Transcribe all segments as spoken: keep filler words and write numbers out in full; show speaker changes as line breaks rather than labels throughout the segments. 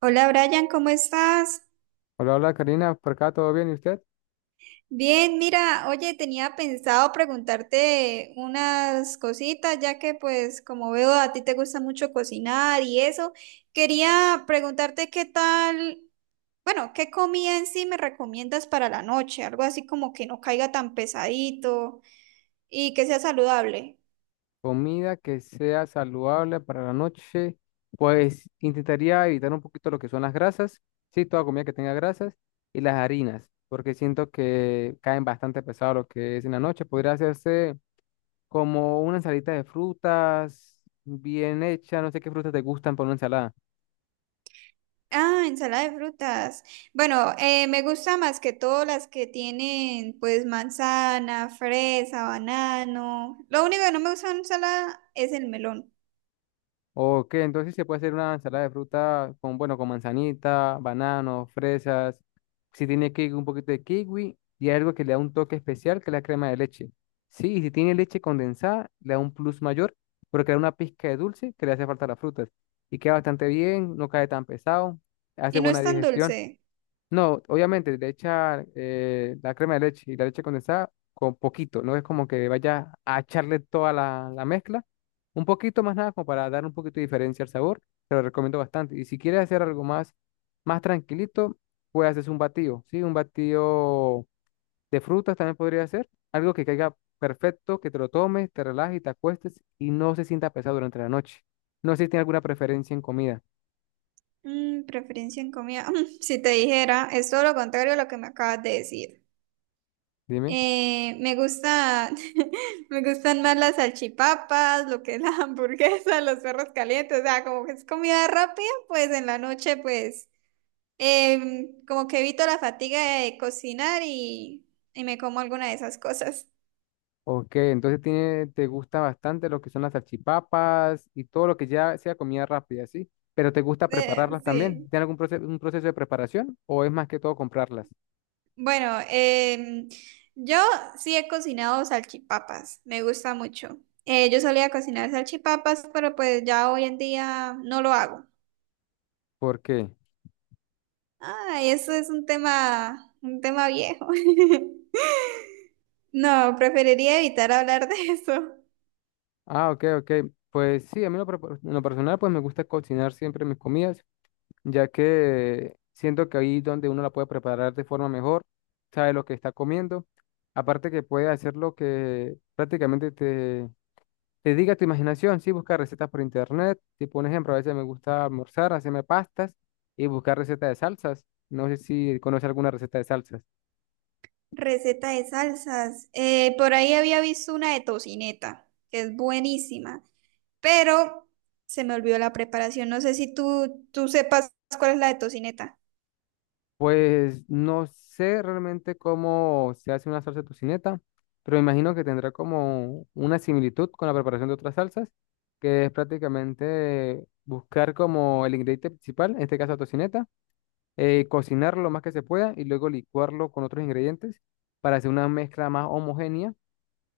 Hola Brian, ¿cómo estás?
Hola, hola Karina, por acá todo bien, ¿y usted?
Bien, mira, oye, tenía pensado preguntarte unas cositas, ya que pues como veo a ti te gusta mucho cocinar y eso, quería preguntarte qué tal, bueno, qué comida en sí me recomiendas para la noche, algo así como que no caiga tan pesadito y que sea saludable.
Comida que sea saludable para la noche, pues intentaría evitar un poquito lo que son las grasas, sí, toda comida que tenga grasas y las harinas, porque siento que caen bastante pesado lo que es en la noche. Podría hacerse como una ensalita de frutas bien hecha, no sé qué frutas te gustan para una ensalada.
Ah, ensalada de frutas. Bueno, eh, me gusta más que todo las que tienen pues manzana, fresa, banano. Lo único que no me gusta en ensalada es el melón.
Ok, entonces se puede hacer una ensalada de fruta con, bueno, con manzanita, banano, fresas. Si tiene kiwi, un poquito de kiwi y algo que le da un toque especial, que es la crema de leche. Sí, y si tiene leche condensada, le da un plus mayor, porque le da una pizca de dulce que le hace falta a las frutas. Y queda bastante bien, no cae tan pesado, hace
Y no
buena
es tan
digestión.
dulce.
No, obviamente, le echar eh, la crema de leche y la leche condensada con poquito. No es como que vaya a echarle toda la, la mezcla. Un poquito más nada como para dar un poquito de diferencia al sabor. Te lo recomiendo bastante. Y si quieres hacer algo más, más tranquilito, puedes hacer un batido, ¿sí? Un batido de frutas también podría ser. Algo que caiga perfecto, que te lo tomes, te relajes y te acuestes y no se sienta pesado durante la noche. No sé si tiene alguna preferencia en comida.
Mm, preferencia en comida. Mm, si te dijera, es todo lo contrario a lo que me acabas de decir.
Dime.
Eh, me gusta, me gustan más las salchipapas, lo que es la hamburguesa, los perros calientes, o sea, como que es comida rápida, pues en la noche, pues. Em, como que evito la fatiga de cocinar y, y me como alguna de esas cosas.
Ok, entonces tiene, te gusta bastante lo que son las salchipapas y todo lo que ya sea comida rápida, ¿sí? Pero te gusta
Eh,
prepararlas también.
sí.
¿Tiene algún proceso, un proceso de preparación o es más que todo comprarlas?
Bueno, em, yo sí he cocinado salchipapas, me gusta mucho. Eh, yo solía cocinar salchipapas, pero pues ya hoy en día no lo hago.
¿Por qué?
Ay, eso es un tema, un tema viejo. No, preferiría evitar hablar de eso.
Ah, ok, ok. Pues sí, a mí lo pro- en lo personal pues me gusta cocinar siempre mis comidas, ya que siento que ahí donde uno la puede preparar de forma mejor, sabe lo que está comiendo. Aparte que puede hacer lo que prácticamente te te diga tu imaginación, sí, buscar recetas por internet. Tipo un ejemplo, a veces me gusta almorzar, hacerme pastas y buscar recetas de salsas. No sé si conoce alguna receta de salsas.
Receta de salsas. Eh, por ahí había visto una de tocineta, que es buenísima, pero se me olvidó la preparación. No sé si tú, tú sepas cuál es la de tocineta.
Pues no sé realmente cómo se hace una salsa tocineta, pero me imagino que tendrá como una similitud con la preparación de otras salsas, que es prácticamente buscar como el ingrediente principal, en este caso la tocineta, eh, cocinar lo más que se pueda y luego licuarlo con otros ingredientes para hacer una mezcla más homogénea.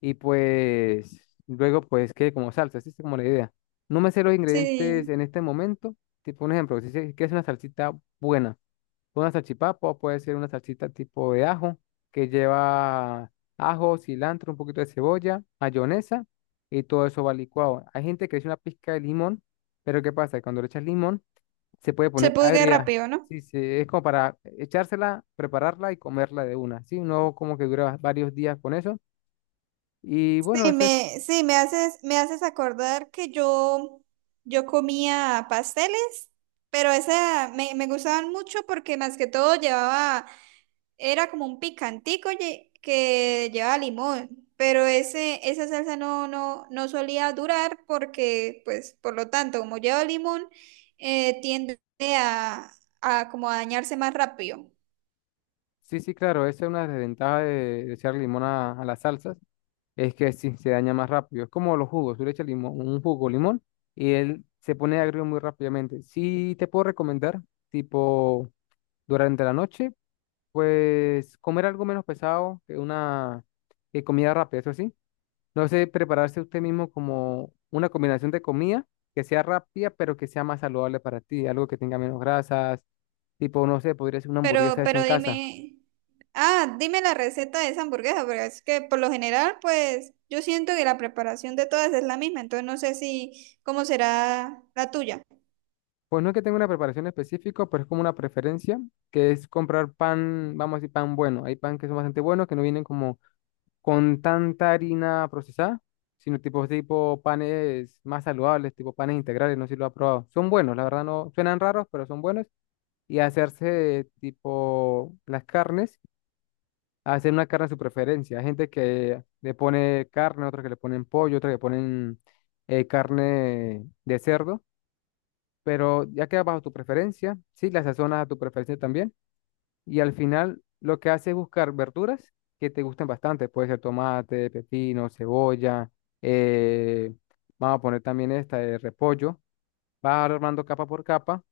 Y pues luego pues quede como salsa, así es como la idea. No me sé los ingredientes
Sí,
en este momento. Tipo un ejemplo, si se- quieres una salsita buena, una salchipapa o puede ser una salsita tipo de ajo que lleva ajo, cilantro, un poquito de cebolla, mayonesa y todo eso va licuado. Hay gente que le echa una pizca de limón, pero ¿qué pasa? Cuando le echas limón se puede
se
poner
puede
agria.
rápido, ¿no?
Sí, sí, es como para echársela, prepararla y comerla de una, ¿sí? No como que dura varios días con eso. Y bueno,
Sí,
eso es.
me, sí, me haces, me haces acordar que yo, yo comía pasteles, pero esa me, me gustaban mucho porque más que todo llevaba. Era como un picantico lle- que llevaba limón, pero ese, esa salsa no, no, no solía durar porque, pues, por lo tanto, como lleva limón, eh, tiende a, a como a dañarse más rápido.
Sí, sí, claro, esa es una desventaja de, de echar limón a, a las salsas, es que sí, se daña más rápido. Es como los jugos, tú le echas limón, un jugo limón y él se pone agrio muy rápidamente. Sí, te puedo recomendar, tipo, durante la noche, pues comer algo menos pesado que una que comida rápida, eso sí. No sé, prepararse usted mismo como una combinación de comida que sea rápida, pero que sea más saludable para ti, algo que tenga menos grasas, tipo, no sé, podría ser una
Pero,
hamburguesa hecha en
pero
casa.
dime, ah, dime la receta de esa hamburguesa, porque es que por lo general, pues, yo siento que la preparación de todas es la misma, entonces no sé si, cómo será la tuya.
Pues no es que tenga una preparación específica, pero es como una preferencia, que es comprar pan, vamos a decir, pan bueno. Hay pan que son bastante buenos, que no vienen como con tanta harina procesada, sino tipo, tipo panes más saludables, tipo panes integrales, no sé si lo ha probado. Son buenos, la verdad no, suenan raros, pero son buenos. Y hacerse tipo las carnes, hacer una carne a su preferencia. Hay gente que le pone carne, otra que le ponen pollo, otra que le ponen eh, carne de cerdo, pero ya queda bajo tu preferencia, sí, las sazonas a tu preferencia también. Y al final lo que hace es buscar verduras que te gusten bastante. Puede ser tomate, pepino, cebolla, eh, vamos a poner también esta de repollo. Vas armando capa por capa,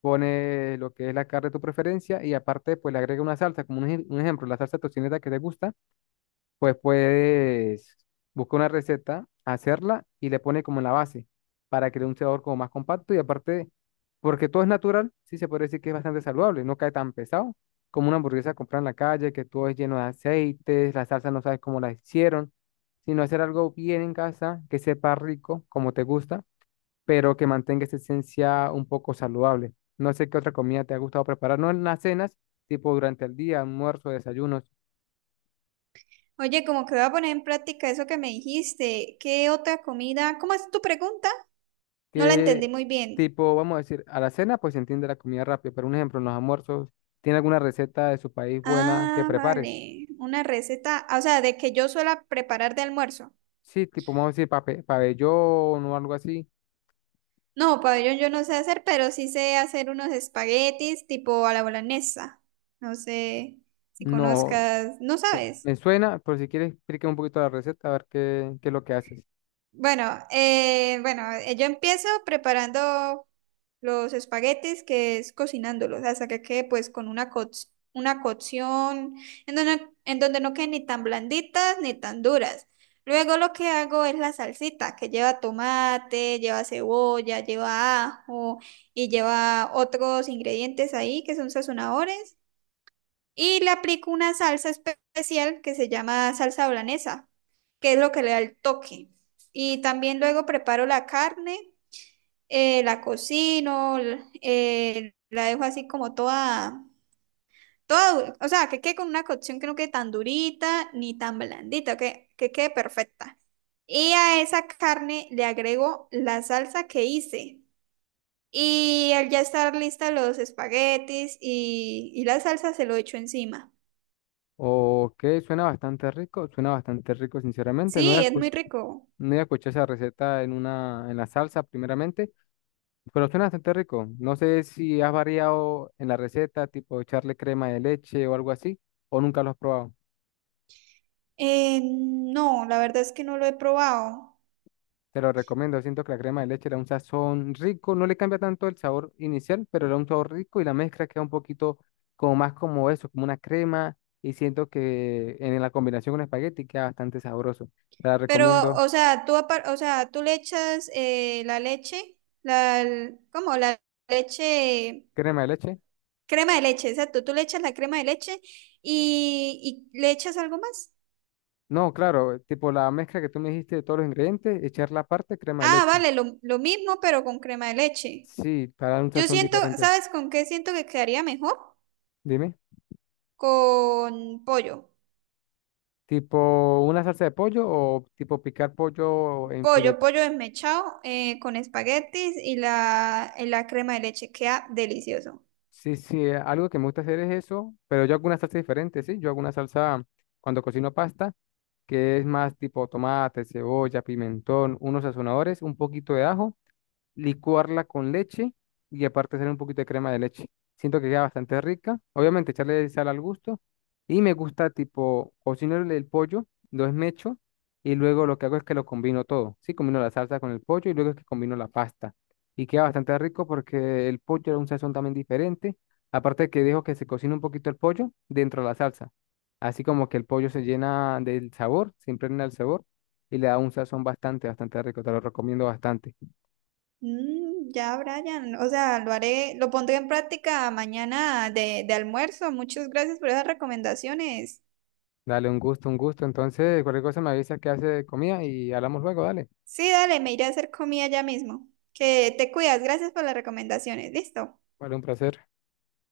pone lo que es la carne de tu preferencia y aparte pues le agrega una salsa, como un, ej- un ejemplo, la salsa tocineta que te gusta, pues puedes buscar una receta, hacerla y le pone como en la base para crear un sabor como más compacto y aparte, porque todo es natural, sí se puede decir que es bastante saludable, no cae tan pesado como una hamburguesa comprada en la calle, que todo es lleno de aceites, la salsa no sabes cómo la hicieron, sino hacer algo bien en casa, que sepa rico, como te gusta, pero que mantenga esa esencia un poco saludable. No sé qué otra comida te ha gustado preparar, no en las cenas, tipo durante el día, almuerzo, desayunos.
Oye, como que voy a poner en práctica eso que me dijiste. ¿Qué otra comida? ¿Cómo es tu pregunta? No la entendí
Qué
muy bien.
Tipo, vamos a decir, a la cena, pues se entiende la comida rápida, pero un ejemplo, en los almuerzos, ¿tiene alguna receta de su país buena que
Ah,
prepares?
vale. Una receta, ah, o sea, de que yo suela preparar de almuerzo.
Sí, tipo, vamos a decir, pape- pabellón o algo así.
No, pabellón yo no sé hacer, pero sí sé hacer unos espaguetis tipo a la boloñesa. No sé si
No,
conozcas, no
eh,
sabes.
me suena, pero si quieres, explícame un poquito la receta, a ver qué, qué es lo que haces.
Bueno, eh, bueno, eh, yo empiezo preparando los espaguetis, que es cocinándolos, hasta que quede pues con una, co- una cocción en donde, en donde no queden ni tan blanditas ni tan duras. Luego lo que hago es la salsita, que lleva tomate, lleva cebolla, lleva ajo y lleva otros ingredientes ahí que son sazonadores. Y le aplico una salsa especial que se llama salsa holandesa, que es lo que le da el toque. Y también luego preparo la carne, eh, la cocino, l- eh, la dejo así como toda, toda, du- o sea, que quede con una cocción que no quede tan durita ni tan blandita, que, que quede perfecta. Y a esa carne le agrego la salsa que hice. Y al ya estar lista los espaguetis y, y la salsa se lo echo encima.
Ok, suena bastante rico, suena bastante rico, sinceramente. No voy
Sí, es muy rico.
a escuchar esa receta en una, en la salsa, primeramente. Pero suena bastante rico. No sé si has variado en la receta, tipo echarle crema de leche o algo así, o nunca lo has probado.
Eh, no, la verdad es que no lo he probado.
Te lo recomiendo. Siento que la crema de leche le da un sazón rico. No le cambia tanto el sabor inicial, pero le da un sabor rico y la mezcla queda un poquito como más como eso, como una crema. Y siento que en la combinación con espagueti queda bastante sabroso. Te la
Pero,
recomiendo.
o sea, tú, apar- o sea, tú le echas eh, la leche, la, l- ¿cómo? La leche,
Crema de leche.
crema de leche, exacto. Tú le echas la crema de leche y, y le echas algo más.
No, claro, tipo la mezcla que tú me dijiste de todos los ingredientes, echar la parte crema de
Ah,
leche.
vale, lo, lo mismo, pero con crema de leche.
Sí, para dar un
Yo
sazón
siento,
diferente.
¿sabes con qué siento que quedaría mejor?
Dime.
Con pollo.
Tipo una salsa de pollo o tipo picar pollo en filet.
Pollo, pollo desmechado eh, con espaguetis y la, y la crema de leche. Queda delicioso.
Sí, sí, eh, algo que me gusta hacer es eso, pero yo hago una salsa diferente, ¿sí? Yo hago una salsa cuando cocino pasta, que es más tipo tomate, cebolla, pimentón, unos sazonadores, un poquito de ajo. Licuarla con leche y aparte hacer un poquito de crema de leche. Siento que queda bastante rica. Obviamente echarle sal al gusto. Y me gusta tipo cocinar el pollo, lo esmecho y luego lo que hago es que lo combino todo. Sí, combino la salsa con el pollo y luego es que combino la pasta. Y queda bastante rico porque el pollo era un sazón también diferente. Aparte que dejo que se cocine un poquito el pollo dentro de la salsa. Así como que el pollo se llena del sabor, se impregna el sabor y le da un sazón bastante, bastante rico. Te lo recomiendo bastante.
Mm, ya, Brian. O sea, lo haré, lo pondré en práctica mañana de, de almuerzo. Muchas gracias por esas recomendaciones.
Dale, un gusto, un gusto. Entonces, cualquier cosa me avisas que hace de comida y hablamos luego, dale.
Sí, dale, me iré a hacer comida ya mismo. Que te cuidas. Gracias por las recomendaciones. Listo.
Vale, un placer.